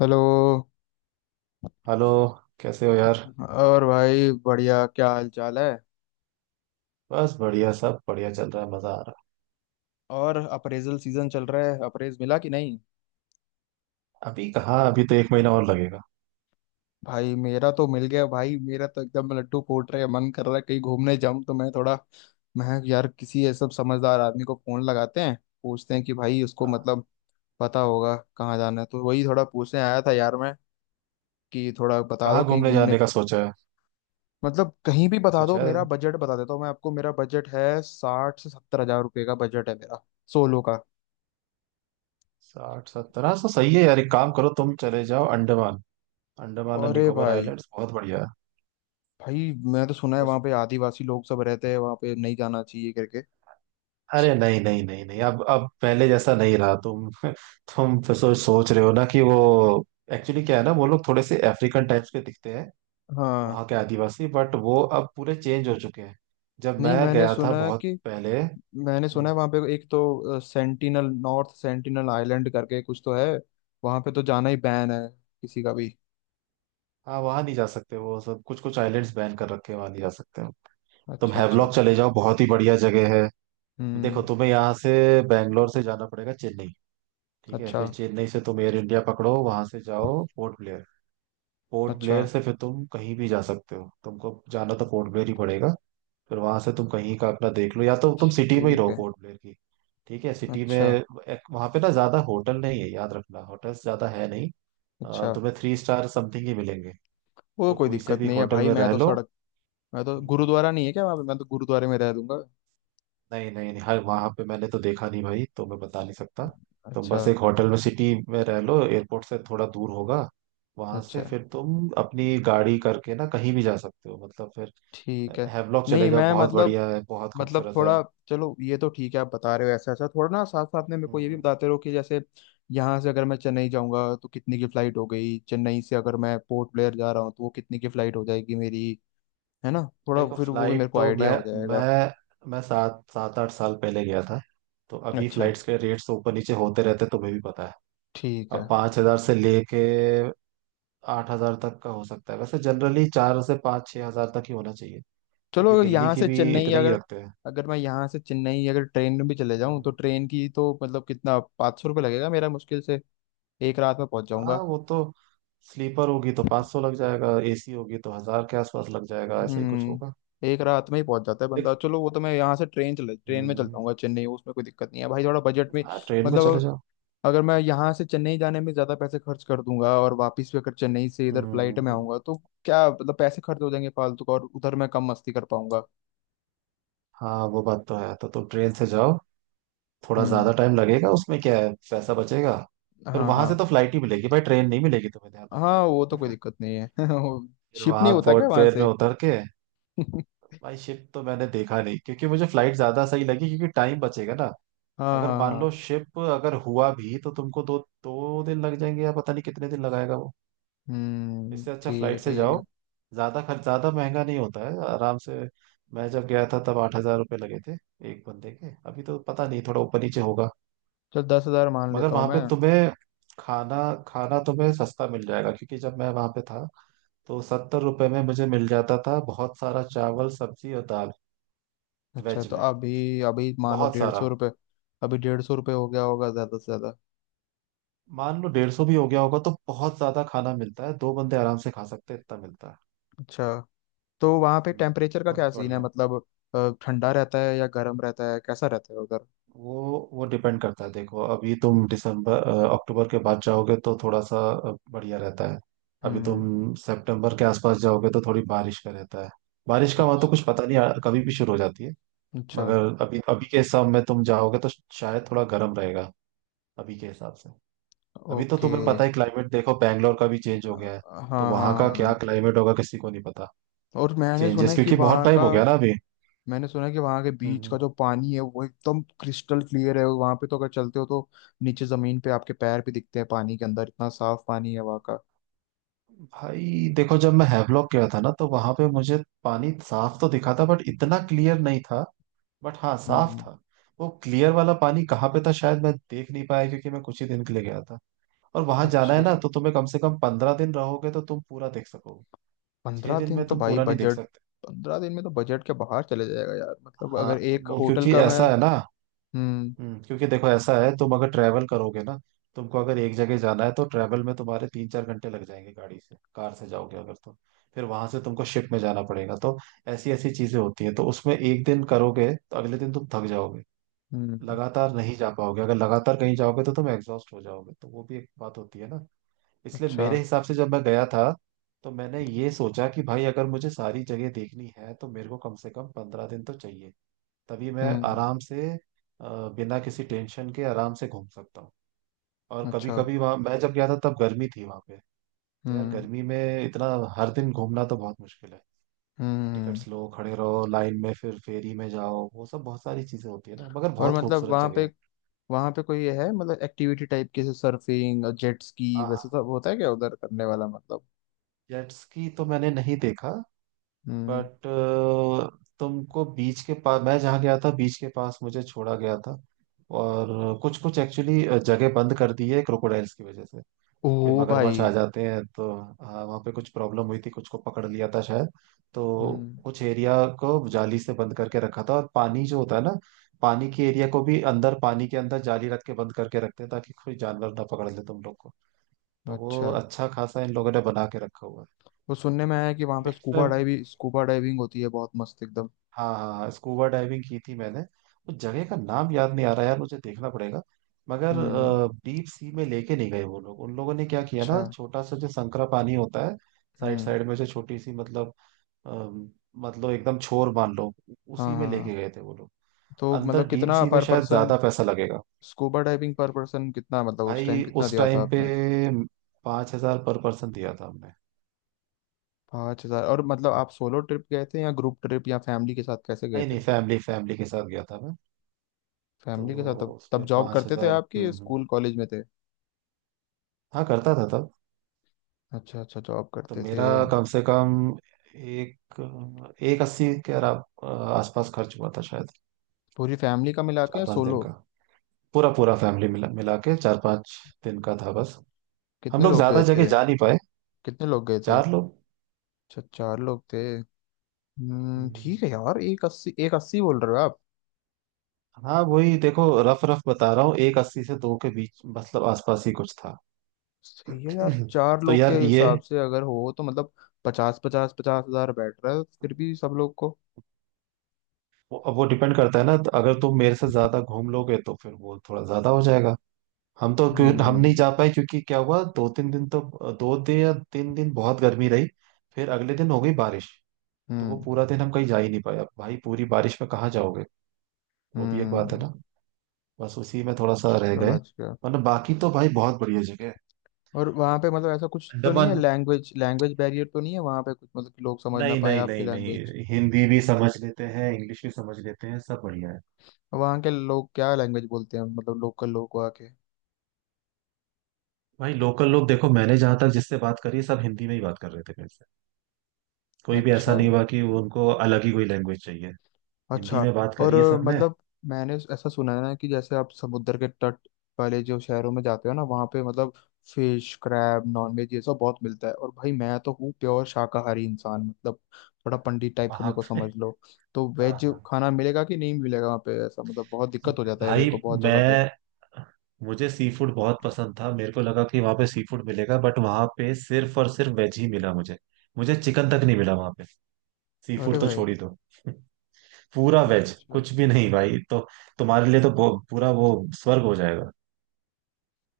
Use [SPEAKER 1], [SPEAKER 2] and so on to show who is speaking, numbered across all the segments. [SPEAKER 1] Hello.
[SPEAKER 2] Hello. कैसे हो यार?
[SPEAKER 1] और भाई बढ़िया, क्या हाल चाल है?
[SPEAKER 2] बस बढ़िया, सब बढ़िया चल रहा है, मजा आ रहा
[SPEAKER 1] और अप्रेजल सीजन चल रहा है, अप्रेज मिला कि नहीं?
[SPEAKER 2] है। अभी कहाँ? अभी तो एक महीना और लगेगा।
[SPEAKER 1] भाई मेरा तो मिल गया, भाई मेरा तो एकदम लड्डू फूट रहे हैं, मन कर रहा है कहीं घूमने जाऊं, तो मैं थोड़ा मैं कहा, यार किसी ऐसा समझदार आदमी को फोन लगाते हैं, पूछते हैं कि भाई उसको
[SPEAKER 2] हाँ,
[SPEAKER 1] मतलब पता होगा कहाँ जाना है, तो वही थोड़ा पूछने आया था यार मैं कि थोड़ा बता दो
[SPEAKER 2] कहाँ
[SPEAKER 1] कहीं
[SPEAKER 2] घूमने
[SPEAKER 1] घूमने।
[SPEAKER 2] जाने का सोचा है?
[SPEAKER 1] मतलब कहीं भी बता
[SPEAKER 2] कुछ
[SPEAKER 1] दो,
[SPEAKER 2] है?
[SPEAKER 1] मेरा बजट बता देता हूँ मैं आपको, मेरा बजट है 60 से 70 हजार रुपये का बजट है मेरा, सोलो का।
[SPEAKER 2] साठ सत्तर, हाँ तो सही है यार, एक काम करो, तुम चले जाओ अंडमान। अंडमान एंड
[SPEAKER 1] अरे
[SPEAKER 2] निकोबार
[SPEAKER 1] भाई,
[SPEAKER 2] आइलैंड्स बहुत बढ़िया है।
[SPEAKER 1] भाई मैं तो सुना है
[SPEAKER 2] बस,
[SPEAKER 1] वहाँ पे आदिवासी लोग सब रहते हैं, वहाँ पे नहीं जाना चाहिए करके।
[SPEAKER 2] अरे नहीं नहीं नहीं नहीं, अब पहले जैसा नहीं रहा तुम। तुम फिर सोच सोच रहे हो ना कि वो एक्चुअली क्या है ना, वो लोग थोड़े से अफ्रीकन टाइप्स के दिखते हैं,
[SPEAKER 1] हाँ।
[SPEAKER 2] वहाँ के आदिवासी। बट वो अब पूरे चेंज हो चुके हैं, जब
[SPEAKER 1] नहीं,
[SPEAKER 2] मैं
[SPEAKER 1] मैंने
[SPEAKER 2] गया था
[SPEAKER 1] सुना है
[SPEAKER 2] बहुत
[SPEAKER 1] कि
[SPEAKER 2] पहले।
[SPEAKER 1] मैंने सुना
[SPEAKER 2] हम्म,
[SPEAKER 1] है वहाँ पे एक तो सेंटिनल, नॉर्थ सेंटिनल आइलैंड करके कुछ तो है, वहाँ पे तो जाना ही बैन है किसी का भी।
[SPEAKER 2] हाँ वहां नहीं जा सकते, वो सब कुछ कुछ आइलैंड्स बैन कर रखे हैं, वहां नहीं जा सकते हो। तुम
[SPEAKER 1] अच्छा अच्छा।
[SPEAKER 2] हैवलॉक चले जाओ, बहुत ही बढ़िया जगह है। देखो
[SPEAKER 1] हम्म।
[SPEAKER 2] तुम्हें यहाँ से बैंगलोर से जाना पड़ेगा चेन्नई। ठीक है,
[SPEAKER 1] अच्छा
[SPEAKER 2] फिर चेन्नई से तुम एयर इंडिया पकड़ो, वहां से जाओ पोर्ट ब्लेयर। पोर्ट
[SPEAKER 1] अच्छा,
[SPEAKER 2] ब्लेयर से फिर तुम कहीं भी जा सकते हो, तुमको जाना तो पोर्ट ब्लेयर ही पड़ेगा। फिर वहां से तुम कहीं का अपना देख लो, या तो तुम सिटी में ही
[SPEAKER 1] ठीक
[SPEAKER 2] रहो
[SPEAKER 1] है।
[SPEAKER 2] पोर्ट ब्लेयर की। ठीक है, सिटी में
[SPEAKER 1] अच्छा
[SPEAKER 2] एक, वहां पे ना ज्यादा होटल नहीं है, याद रखना, होटल्स ज्यादा है नहीं।
[SPEAKER 1] अच्छा।
[SPEAKER 2] तुम्हें थ्री स्टार समथिंग ही मिलेंगे,
[SPEAKER 1] वो
[SPEAKER 2] तो
[SPEAKER 1] कोई
[SPEAKER 2] कोई से
[SPEAKER 1] दिक्कत
[SPEAKER 2] भी
[SPEAKER 1] नहीं है
[SPEAKER 2] होटल
[SPEAKER 1] भाई,
[SPEAKER 2] में
[SPEAKER 1] मैं
[SPEAKER 2] रह
[SPEAKER 1] तो
[SPEAKER 2] लो।
[SPEAKER 1] सड़क, मैं तो
[SPEAKER 2] हम्म।
[SPEAKER 1] गुरुद्वारा नहीं है क्या वहाँ पे? मैं तो गुरुद्वारे में रह दूंगा।
[SPEAKER 2] नहीं नहीं नहीं, हर वहां पे मैंने तो देखा नहीं भाई, तो मैं बता नहीं सकता। तुम
[SPEAKER 1] अच्छा
[SPEAKER 2] बस एक होटल में सिटी में रह लो, एयरपोर्ट से थोड़ा दूर होगा। वहां
[SPEAKER 1] अच्छा,
[SPEAKER 2] से फिर तुम अपनी गाड़ी करके ना कहीं भी जा सकते हो, मतलब फिर।
[SPEAKER 1] ठीक है।
[SPEAKER 2] हैवलॉक चले
[SPEAKER 1] नहीं,
[SPEAKER 2] जाओ,
[SPEAKER 1] मैं
[SPEAKER 2] बहुत
[SPEAKER 1] मतलब,
[SPEAKER 2] बढ़िया है, बहुत
[SPEAKER 1] मतलब
[SPEAKER 2] खूबसूरत है।
[SPEAKER 1] थोड़ा, चलो ये तो ठीक है, आप बता रहे हो ऐसा ऐसा, थोड़ा ना साथ साथ में मेरे को ये भी
[SPEAKER 2] हम्म,
[SPEAKER 1] बताते रहो कि जैसे यहाँ से अगर मैं चेन्नई जाऊंगा तो कितने की फ्लाइट हो गई, चेन्नई से अगर मैं पोर्ट ब्लेयर जा रहा हूँ तो वो कितने की फ्लाइट हो जाएगी मेरी, है ना? थोड़ा
[SPEAKER 2] देखो
[SPEAKER 1] फिर वो भी मेरे
[SPEAKER 2] फ्लाइट
[SPEAKER 1] को
[SPEAKER 2] तो
[SPEAKER 1] आइडिया
[SPEAKER 2] मैं
[SPEAKER 1] हो जाएगा।
[SPEAKER 2] मैं मैं सात सात आठ साल पहले गया था। तो अभी
[SPEAKER 1] अच्छा,
[SPEAKER 2] फ्लाइट्स के रेट्स तो ऊपर नीचे होते रहते हैं, तुम्हें भी पता है।
[SPEAKER 1] ठीक
[SPEAKER 2] अब
[SPEAKER 1] है।
[SPEAKER 2] 5,000 से लेके 8,000 तक का हो सकता है, वैसे जनरली चार से 5-6 हजार तक ही होना चाहिए,
[SPEAKER 1] चलो
[SPEAKER 2] क्योंकि
[SPEAKER 1] अगर
[SPEAKER 2] दिल्ली
[SPEAKER 1] यहाँ
[SPEAKER 2] की
[SPEAKER 1] से
[SPEAKER 2] भी
[SPEAKER 1] चेन्नई
[SPEAKER 2] इतना ही
[SPEAKER 1] अगर,
[SPEAKER 2] रखते हैं।
[SPEAKER 1] अगर मैं यहाँ से चेन्नई अगर ट्रेन में भी चले जाऊँ
[SPEAKER 2] हम्म,
[SPEAKER 1] तो ट्रेन की तो मतलब कितना, 500 रुपये लगेगा मेरा मुश्किल से, एक रात में पहुंच
[SPEAKER 2] हाँ
[SPEAKER 1] जाऊंगा।
[SPEAKER 2] वो तो, स्लीपर होगी तो 500 सौ लग जाएगा, एसी होगी तो हजार के आसपास लग जाएगा, ऐसा ही कुछ होगा।
[SPEAKER 1] हम्म, एक रात में ही पहुंच जाता है बंदा,
[SPEAKER 2] देख,
[SPEAKER 1] चलो वो तो, मैं यहाँ से ट्रेन, चले ट्रेन में चल
[SPEAKER 2] हम्म,
[SPEAKER 1] जाऊंगा चेन्नई, उसमें कोई दिक्कत नहीं है भाई, थोड़ा बजट में।
[SPEAKER 2] हाँ ट्रेन में चले
[SPEAKER 1] मतलब
[SPEAKER 2] जाओ।
[SPEAKER 1] अगर मैं यहाँ से चेन्नई जाने में ज्यादा पैसे खर्च कर दूंगा और वापस भी अगर चेन्नई से इधर फ्लाइट में
[SPEAKER 2] हम्म,
[SPEAKER 1] आऊंगा तो क्या मतलब पैसे खर्च हो जाएंगे फालतू का और उधर मैं कम मस्ती कर पाऊंगा।
[SPEAKER 2] हाँ वो बात तो है, तो तुम ट्रेन से जाओ, थोड़ा ज्यादा
[SPEAKER 1] हम्म,
[SPEAKER 2] टाइम लगेगा, उसमें क्या है, पैसा बचेगा। फिर
[SPEAKER 1] हाँ
[SPEAKER 2] वहां से
[SPEAKER 1] हाँ।
[SPEAKER 2] तो फ्लाइट ही मिलेगी भाई, ट्रेन नहीं मिलेगी, तुम्हें ध्यान
[SPEAKER 1] हाँ
[SPEAKER 2] रखना।
[SPEAKER 1] वो तो कोई दिक्कत नहीं है वो
[SPEAKER 2] फिर
[SPEAKER 1] शिप नहीं
[SPEAKER 2] वहां
[SPEAKER 1] होता क्या
[SPEAKER 2] पोर्ट
[SPEAKER 1] वहां
[SPEAKER 2] पेर में
[SPEAKER 1] से?
[SPEAKER 2] उतर के।
[SPEAKER 1] हाँ
[SPEAKER 2] भाई शिप तो मैंने देखा नहीं, क्योंकि मुझे फ्लाइट ज्यादा सही लगी, क्योंकि टाइम बचेगा ना।
[SPEAKER 1] हाँ
[SPEAKER 2] अगर मान
[SPEAKER 1] हाँ।
[SPEAKER 2] लो शिप अगर हुआ भी तो तुमको दो दो दिन लग जाएंगे, या पता नहीं कितने दिन लगाएगा वो।
[SPEAKER 1] हम्म,
[SPEAKER 2] इससे अच्छा
[SPEAKER 1] ठीक है
[SPEAKER 2] फ्लाइट से
[SPEAKER 1] ठीक है।
[SPEAKER 2] जाओ, ज्यादा खर्च ज्यादा महंगा नहीं होता है आराम से। मैं जब गया था तब 8,000 रुपये लगे थे एक बंदे के, अभी तो पता नहीं, थोड़ा ऊपर नीचे होगा।
[SPEAKER 1] चल 10 हजार मान
[SPEAKER 2] मगर
[SPEAKER 1] लेता हूँ
[SPEAKER 2] वहां पे
[SPEAKER 1] मैं।
[SPEAKER 2] तुम्हें खाना खाना तुम्हें सस्ता मिल जाएगा, क्योंकि जब मैं वहां पे था, तो 70 रुपए में मुझे मिल जाता था बहुत सारा चावल सब्जी और दाल।
[SPEAKER 1] अच्छा
[SPEAKER 2] वेज
[SPEAKER 1] तो
[SPEAKER 2] में,
[SPEAKER 1] अभी अभी मान लो
[SPEAKER 2] बहुत
[SPEAKER 1] डेढ़
[SPEAKER 2] सारा।
[SPEAKER 1] सौ रुपये अभी 150 रुपये हो गया होगा ज़्यादा से ज़्यादा।
[SPEAKER 2] मान लो 150 भी हो गया होगा, तो बहुत ज्यादा खाना मिलता है, 2 बंदे आराम से खा सकते हैं इतना मिलता है।
[SPEAKER 1] अच्छा, तो वहाँ पे
[SPEAKER 2] हम्म।
[SPEAKER 1] टेम्परेचर का क्या
[SPEAKER 2] बहुत
[SPEAKER 1] सीन है
[SPEAKER 2] बढ़िया।
[SPEAKER 1] मतलब, ठंडा रहता है या गर्म रहता है, कैसा रहता है उधर?
[SPEAKER 2] वो डिपेंड करता है, देखो अभी तुम दिसंबर अक्टूबर के बाद जाओगे तो थोड़ा सा बढ़िया रहता है। अभी
[SPEAKER 1] हम्म।
[SPEAKER 2] तुम सितंबर के आसपास जाओगे तो थोड़ी बारिश का रहता है। बारिश का वहां तो
[SPEAKER 1] अच्छा
[SPEAKER 2] कुछ पता नहीं, कभी भी शुरू हो जाती है।
[SPEAKER 1] अच्छा।
[SPEAKER 2] मगर अभी अभी के हिसाब में तुम जाओगे तो शायद थोड़ा गर्म रहेगा, अभी के हिसाब से। अभी तो
[SPEAKER 1] ओके।
[SPEAKER 2] तुम्हें पता है क्लाइमेट, देखो बैंगलोर का भी चेंज हो गया है,
[SPEAKER 1] हाँ
[SPEAKER 2] तो
[SPEAKER 1] हाँ
[SPEAKER 2] वहां का क्या
[SPEAKER 1] हाँ।
[SPEAKER 2] क्लाइमेट होगा किसी को नहीं पता।
[SPEAKER 1] और मैंने सुना
[SPEAKER 2] चेंजेस,
[SPEAKER 1] है कि
[SPEAKER 2] क्योंकि बहुत
[SPEAKER 1] वहाँ
[SPEAKER 2] टाइम
[SPEAKER 1] का,
[SPEAKER 2] हो गया ना अभी।
[SPEAKER 1] मैंने सुना है कि वहाँ के बीच का
[SPEAKER 2] हम्म।
[SPEAKER 1] जो पानी है वो एकदम क्रिस्टल क्लियर है, वहाँ पे तो अगर चलते हो तो नीचे ज़मीन पे आपके पैर भी दिखते हैं पानी के अंदर, इतना साफ पानी है वहाँ का।
[SPEAKER 2] भाई देखो जब मैं हैवलॉक गया था ना तो वहां पे मुझे पानी साफ तो दिखा था, बट इतना क्लियर नहीं था, बट हाँ साफ
[SPEAKER 1] हम्म।
[SPEAKER 2] था। वो क्लियर वाला पानी कहाँ पे था शायद मैं देख नहीं पाया, क्योंकि मैं कुछ ही दिन के लिए गया था। और वहां जाना है
[SPEAKER 1] अच्छा,
[SPEAKER 2] ना तो तुम्हें कम से कम 15 दिन रहोगे तो तुम पूरा देख सकोगे। छह
[SPEAKER 1] पंद्रह
[SPEAKER 2] दिन
[SPEAKER 1] दिन
[SPEAKER 2] में
[SPEAKER 1] तो
[SPEAKER 2] तुम
[SPEAKER 1] भाई
[SPEAKER 2] पूरा नहीं देख
[SPEAKER 1] बजट,
[SPEAKER 2] सकते।
[SPEAKER 1] 15 दिन में तो बजट के बाहर चले जाएगा यार, मतलब
[SPEAKER 2] हाँ,
[SPEAKER 1] अगर एक
[SPEAKER 2] वो
[SPEAKER 1] होटल
[SPEAKER 2] क्योंकि
[SPEAKER 1] का मैं,
[SPEAKER 2] ऐसा है ना।
[SPEAKER 1] हम्म
[SPEAKER 2] क्योंकि देखो ऐसा है, तुम अगर ट्रैवल करोगे ना, तुमको अगर एक जगह जाना है तो ट्रैवल में तुम्हारे 3-4 घंटे लग जाएंगे, गाड़ी से कार से जाओगे अगर तो। फिर वहां से तुमको शिप में जाना पड़ेगा, तो ऐसी ऐसी चीजें होती हैं, तो उसमें एक दिन करोगे तो अगले दिन तुम थक जाओगे,
[SPEAKER 1] हम्म।
[SPEAKER 2] लगातार नहीं जा पाओगे। अगर लगातार कहीं जाओगे तो तुम एग्जॉस्ट हो जाओगे, तो वो भी एक बात होती है ना। इसलिए
[SPEAKER 1] अच्छा।
[SPEAKER 2] मेरे हिसाब से, जब मैं गया था तो मैंने ये सोचा कि भाई अगर मुझे सारी जगह देखनी है तो मेरे को कम से कम 15 दिन तो चाहिए, तभी मैं
[SPEAKER 1] हम्म।
[SPEAKER 2] आराम से अ, बिना किसी टेंशन के आराम से घूम सकता हूँ। और कभी
[SPEAKER 1] अच्छा।
[SPEAKER 2] कभी, वहाँ मैं जब गया था तब गर्मी थी वहाँ पे, तो यार
[SPEAKER 1] हम्म
[SPEAKER 2] गर्मी में इतना हर दिन घूमना तो बहुत मुश्किल है।
[SPEAKER 1] हम्म।
[SPEAKER 2] टिकट्स लो, खड़े रहो लाइन में, फिर फेरी में जाओ, वो सब बहुत सारी चीजें होती है ना, मगर
[SPEAKER 1] और
[SPEAKER 2] बहुत
[SPEAKER 1] मतलब
[SPEAKER 2] खूबसूरत
[SPEAKER 1] वहाँ
[SPEAKER 2] जगह
[SPEAKER 1] पे,
[SPEAKER 2] है।
[SPEAKER 1] वहाँ पे कोई ये है मतलब एक्टिविटी टाइप के, सर्फिंग, जेट स्की,
[SPEAKER 2] हाँ हाँ,
[SPEAKER 1] वैसे सब होता है क्या उधर करने वाला मतलब?
[SPEAKER 2] जेट स्की तो मैंने नहीं देखा।
[SPEAKER 1] हम्म।
[SPEAKER 2] बट तुमको बीच के पास, मैं जहाँ गया था बीच के पास मुझे छोड़ा गया था, और कुछ कुछ एक्चुअली जगह बंद कर दी है क्रोकोडाइल्स की वजह से, कि
[SPEAKER 1] ओ
[SPEAKER 2] मगरमच्छ आ
[SPEAKER 1] भाई।
[SPEAKER 2] जाते हैं तो। हाँ वहाँ पे कुछ प्रॉब्लम हुई थी, कुछ को पकड़ लिया था शायद, तो
[SPEAKER 1] हम्म।
[SPEAKER 2] कुछ एरिया को जाली से बंद करके रखा था। और पानी जो होता है ना, पानी के एरिया को भी, अंदर पानी के अंदर जाली रख के बंद करके रखते हैं, ताकि कोई जानवर ना पकड़ ले तुम लोग को। तो वो
[SPEAKER 1] अच्छा,
[SPEAKER 2] अच्छा खासा इन लोगों ने बना के रखा हुआ है।
[SPEAKER 1] वो सुनने में आया है कि वहाँ पे
[SPEAKER 2] इवेंट्स में,
[SPEAKER 1] स्कूबा डाइविंग, स्कूबा डाइविंग होती है बहुत मस्त एकदम।
[SPEAKER 2] हाँ हाँ स्कूबा डाइविंग की थी मैंने। उस जगह का नाम याद नहीं आ रहा यार, मुझे देखना पड़ेगा। मगर
[SPEAKER 1] हम्म।
[SPEAKER 2] डीप सी में लेके नहीं गए वो लोग, उन लोगों ने क्या किया
[SPEAKER 1] अच्छा।
[SPEAKER 2] ना, छोटा सा जो संकरा पानी होता है साइड
[SPEAKER 1] हम्म।
[SPEAKER 2] साइड में, जो छोटी सी, मतलब अम, मतलब एकदम छोर मान लो, उसी
[SPEAKER 1] हाँ
[SPEAKER 2] में
[SPEAKER 1] हाँ हाँ।
[SPEAKER 2] लेके गए थे वो लोग।
[SPEAKER 1] तो
[SPEAKER 2] अंदर
[SPEAKER 1] मतलब
[SPEAKER 2] डीप
[SPEAKER 1] कितना
[SPEAKER 2] सी में
[SPEAKER 1] पर
[SPEAKER 2] शायद
[SPEAKER 1] पर्सन,
[SPEAKER 2] ज्यादा पैसा लगेगा।
[SPEAKER 1] स्कूबा डाइविंग पर पर्सन कितना, मतलब उस टाइम
[SPEAKER 2] भाई
[SPEAKER 1] कितना
[SPEAKER 2] उस
[SPEAKER 1] दिया था
[SPEAKER 2] टाइम पे
[SPEAKER 1] आपने?
[SPEAKER 2] 5,000 पर पर्सन दिया था हमने।
[SPEAKER 1] 5 हजार, और मतलब आप सोलो ट्रिप गए थे या ग्रुप ट्रिप या फैमिली के साथ कैसे गए
[SPEAKER 2] नहीं
[SPEAKER 1] थे?
[SPEAKER 2] नहीं, फैमिली फैमिली के साथ गया था मैं। तो
[SPEAKER 1] फैमिली के साथ, तब तब
[SPEAKER 2] उसमें
[SPEAKER 1] जॉब
[SPEAKER 2] पांच
[SPEAKER 1] करते थे
[SPEAKER 2] हजार
[SPEAKER 1] आपकी? स्कूल कॉलेज में थे?
[SPEAKER 2] हाँ करता था तब।
[SPEAKER 1] अच्छा अच्छा जॉब
[SPEAKER 2] तो
[SPEAKER 1] करते थे।
[SPEAKER 2] मेरा कम से कम एक एक अस्सी के आसपास खर्च हुआ था शायद,
[SPEAKER 1] पूरी फैमिली का मिला के
[SPEAKER 2] चार
[SPEAKER 1] या
[SPEAKER 2] पांच दिन
[SPEAKER 1] सोलो?
[SPEAKER 2] का। पूरा पूरा फैमिली मिला मिला के 4-5 दिन का था बस। हम
[SPEAKER 1] कितने
[SPEAKER 2] लोग
[SPEAKER 1] लोग
[SPEAKER 2] ज्यादा
[SPEAKER 1] गए
[SPEAKER 2] जगह
[SPEAKER 1] थे?
[SPEAKER 2] जा नहीं पाए।
[SPEAKER 1] कितने लोग गए थे?
[SPEAKER 2] 4 लोग।
[SPEAKER 1] अच्छा चार लोग थे।
[SPEAKER 2] हम्म।
[SPEAKER 1] ठीक है यार, एक अस्सी, एक अस्सी बोल रहे हो आप।
[SPEAKER 2] हाँ वही, देखो रफ रफ बता रहा हूँ, एक अस्सी से दो के बीच, मतलब आसपास ही कुछ था।
[SPEAKER 1] सही है यार, चार
[SPEAKER 2] तो
[SPEAKER 1] लोग के
[SPEAKER 2] यार ये
[SPEAKER 1] हिसाब से अगर हो तो मतलब पचास पचास पचास हजार बैठ रहा है फिर भी सब लोग को।
[SPEAKER 2] अब वो डिपेंड करता है ना, तो अगर तुम मेरे से ज्यादा घूम लोगे तो फिर वो थोड़ा ज्यादा हो जाएगा। हम तो क्यों हम नहीं
[SPEAKER 1] हम्म
[SPEAKER 2] जा पाए, क्योंकि क्या हुआ, 2-3 दिन तो, 2 दिन या 3 दिन बहुत गर्मी रही, फिर अगले दिन हो गई बारिश। तो वो
[SPEAKER 1] हम्म।
[SPEAKER 2] पूरा दिन हम कहीं जा ही नहीं पाए, अब भाई पूरी बारिश में कहाँ जाओगे? वो भी एक बात
[SPEAKER 1] हम्म,
[SPEAKER 2] है ना। बस उसी में थोड़ा सा रह गए,
[SPEAKER 1] समझ गया।
[SPEAKER 2] वरना बाकी तो भाई बहुत बढ़िया जगह है।
[SPEAKER 1] और वहाँ पे मतलब ऐसा कुछ तो नहीं है,
[SPEAKER 2] अंडमान।
[SPEAKER 1] लैंग्वेज, लैंग्वेज बैरियर तो नहीं है वहाँ पे कुछ मतलब कि लोग समझ ना
[SPEAKER 2] नहीं
[SPEAKER 1] पाए
[SPEAKER 2] नहीं
[SPEAKER 1] आपकी
[SPEAKER 2] नहीं
[SPEAKER 1] लैंग्वेज?
[SPEAKER 2] नहीं, हिंदी भी समझ लेते हैं, इंग्लिश भी समझ लेते हैं, सब बढ़िया है।
[SPEAKER 1] वहाँ के लोग क्या लैंग्वेज बोलते हैं, मतलब लोकल लोग वहाँ के?
[SPEAKER 2] भाई लोकल लोग देखो, मैंने जहां तक जिससे बात करी, सब हिंदी में ही बात कर रहे थे मेरे से। कोई भी ऐसा
[SPEAKER 1] अच्छा
[SPEAKER 2] नहीं हुआ कि वो उनको अलग ही कोई लैंग्वेज चाहिए। हिंदी
[SPEAKER 1] अच्छा।
[SPEAKER 2] में बात
[SPEAKER 1] और
[SPEAKER 2] करी है सबने,
[SPEAKER 1] मतलब मैंने ऐसा सुना है ना कि जैसे आप समुद्र के तट वाले जो शहरों में जाते हो ना, वहाँ पे मतलब फिश, क्रैब, नॉनवेज, ये सब बहुत मिलता है, और भाई मैं तो हूँ प्योर शाकाहारी इंसान, मतलब थोड़ा पंडित टाइप का
[SPEAKER 2] वहां
[SPEAKER 1] मेरे को समझ
[SPEAKER 2] पे।
[SPEAKER 1] लो। तो
[SPEAKER 2] हाँ
[SPEAKER 1] वेज
[SPEAKER 2] हाँ
[SPEAKER 1] खाना मिलेगा कि नहीं मिलेगा वहाँ पे? ऐसा मतलब बहुत दिक्कत हो जाता है मेरे
[SPEAKER 2] भाई,
[SPEAKER 1] को बहुत जगह पे।
[SPEAKER 2] मैं मुझे सी फूड बहुत पसंद था, मेरे को लगा कि वहां पे सी फूड मिलेगा, बट वहां पे सिर्फ और सिर्फ वेज ही मिला मुझे मुझे चिकन तक नहीं मिला वहां पे, सी
[SPEAKER 1] अरे
[SPEAKER 2] फूड तो
[SPEAKER 1] भाई।
[SPEAKER 2] छोड़ ही दो। पूरा वेज,
[SPEAKER 1] अच्छा,
[SPEAKER 2] कुछ भी नहीं भाई। तो तुम्हारे लिए तो पूरा वो स्वर्ग हो जाएगा।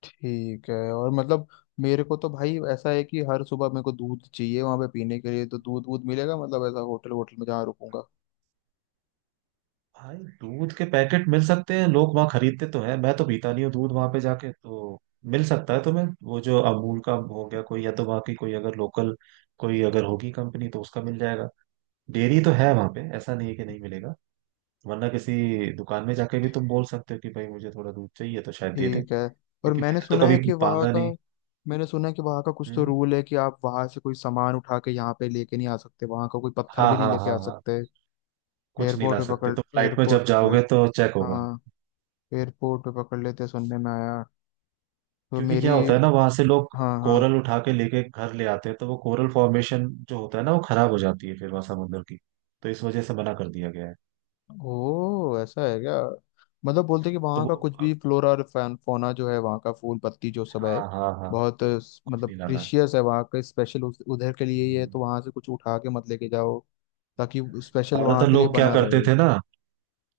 [SPEAKER 1] ठीक है, और मतलब मेरे को तो भाई ऐसा है कि हर सुबह मेरे को दूध चाहिए वहाँ पे पीने के लिए, तो दूध वूध मिलेगा, मतलब ऐसा होटल होटल में जहाँ रुकूंगा?
[SPEAKER 2] भाई दूध के पैकेट मिल सकते हैं, लोग वहां खरीदते तो हैं, मैं तो पीता नहीं हूँ दूध वहां पे जाके, तो मिल सकता है तुम्हें। वो जो अमूल का हो गया कोई, या तो वहाँ की कोई अगर लोकल कोई अगर होगी कंपनी तो उसका मिल जाएगा। डेयरी तो है वहां पे, ऐसा नहीं है कि नहीं मिलेगा। वरना किसी दुकान में जाके भी तुम बोल सकते हो कि भाई मुझे थोड़ा दूध चाहिए, तो शायद दे दें,
[SPEAKER 1] ठीक है। और
[SPEAKER 2] क्योंकि
[SPEAKER 1] मैंने
[SPEAKER 2] मैंने तो
[SPEAKER 1] सुना है
[SPEAKER 2] कभी
[SPEAKER 1] कि वहाँ
[SPEAKER 2] मांगा
[SPEAKER 1] का,
[SPEAKER 2] नहीं।
[SPEAKER 1] मैंने सुना है कि वहाँ का कुछ तो
[SPEAKER 2] हम्म,
[SPEAKER 1] रूल है कि आप वहाँ से कोई सामान उठा के यहाँ पे लेके नहीं आ सकते, वहाँ का कोई पत्थर
[SPEAKER 2] हाँ
[SPEAKER 1] भी नहीं
[SPEAKER 2] हाँ
[SPEAKER 1] लेके आ
[SPEAKER 2] हाँ हाँ,
[SPEAKER 1] सकते।
[SPEAKER 2] कुछ नहीं
[SPEAKER 1] एयरपोर्ट
[SPEAKER 2] ला
[SPEAKER 1] पे
[SPEAKER 2] सकते, तो
[SPEAKER 1] पकड़,
[SPEAKER 2] फ्लाइट में
[SPEAKER 1] एयरपोर्ट
[SPEAKER 2] जब
[SPEAKER 1] पे,
[SPEAKER 2] जाओगे तो चेक
[SPEAKER 1] हाँ,
[SPEAKER 2] होगा।
[SPEAKER 1] एयरपोर्ट पे पकड़ लेते सुनने में आया। तो
[SPEAKER 2] क्योंकि
[SPEAKER 1] मेरी,
[SPEAKER 2] क्या होता है ना, वहां से लोग
[SPEAKER 1] हाँ हाँ।
[SPEAKER 2] कोरल उठा के लेके घर ले आते हैं, तो वो कोरल फॉर्मेशन जो होता है ना, वो खराब हो जाती है फिर वहां समुद्र की। तो इस वजह से मना कर दिया गया है।
[SPEAKER 1] ओ, ऐसा है क्या? मतलब बोलते कि
[SPEAKER 2] तो
[SPEAKER 1] वहाँ
[SPEAKER 2] वो
[SPEAKER 1] का कुछ भी फ्लोरा और फौना जो है वहाँ का, फूल पत्ती जो सब है,
[SPEAKER 2] हाँ हाँ हाँ,
[SPEAKER 1] बहुत
[SPEAKER 2] कुछ
[SPEAKER 1] मतलब
[SPEAKER 2] नहीं लाना है।
[SPEAKER 1] प्रीशियस है वहाँ का, स्पेशल उधर के लिए ही है
[SPEAKER 2] हम्म।
[SPEAKER 1] तो वहाँ से कुछ उठा के मत लेके जाओ, ताकि स्पेशल वहां
[SPEAKER 2] ज्यादातर
[SPEAKER 1] के लिए
[SPEAKER 2] लोग क्या
[SPEAKER 1] बना
[SPEAKER 2] करते
[SPEAKER 1] रहे।
[SPEAKER 2] थे ना,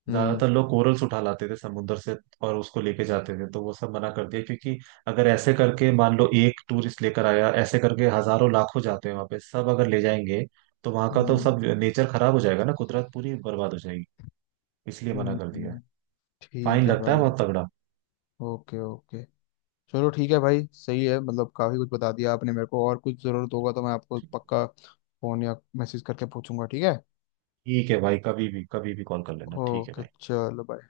[SPEAKER 1] हम्म।
[SPEAKER 2] ज्यादातर लोग कोरल्स उठा लाते थे समुद्र से और उसको लेके जाते थे, तो वो सब मना कर दिया। क्योंकि अगर ऐसे करके मान लो एक टूरिस्ट लेकर आया, ऐसे करके हजारों लाखों जाते हैं वहां पे, सब अगर ले जाएंगे तो वहां का तो
[SPEAKER 1] हम्म।
[SPEAKER 2] सब नेचर खराब हो जाएगा ना, कुदरत पूरी बर्बाद हो जाएगी। इसलिए मना कर दिया है।
[SPEAKER 1] हम्म, ठीक
[SPEAKER 2] फाइन
[SPEAKER 1] है
[SPEAKER 2] लगता है
[SPEAKER 1] भाई।
[SPEAKER 2] बहुत तगड़ा।
[SPEAKER 1] Okay okay. चलो ठीक है भाई, सही है, मतलब काफी कुछ बता दिया आपने मेरे को, और कुछ जरूरत होगा तो मैं आपको पक्का फोन या मैसेज करके पूछूंगा, ठीक है?
[SPEAKER 2] ठीक है भाई, कभी भी कभी भी कॉल कर लेना, ठीक है
[SPEAKER 1] ओके
[SPEAKER 2] भाई।
[SPEAKER 1] चलो भाई।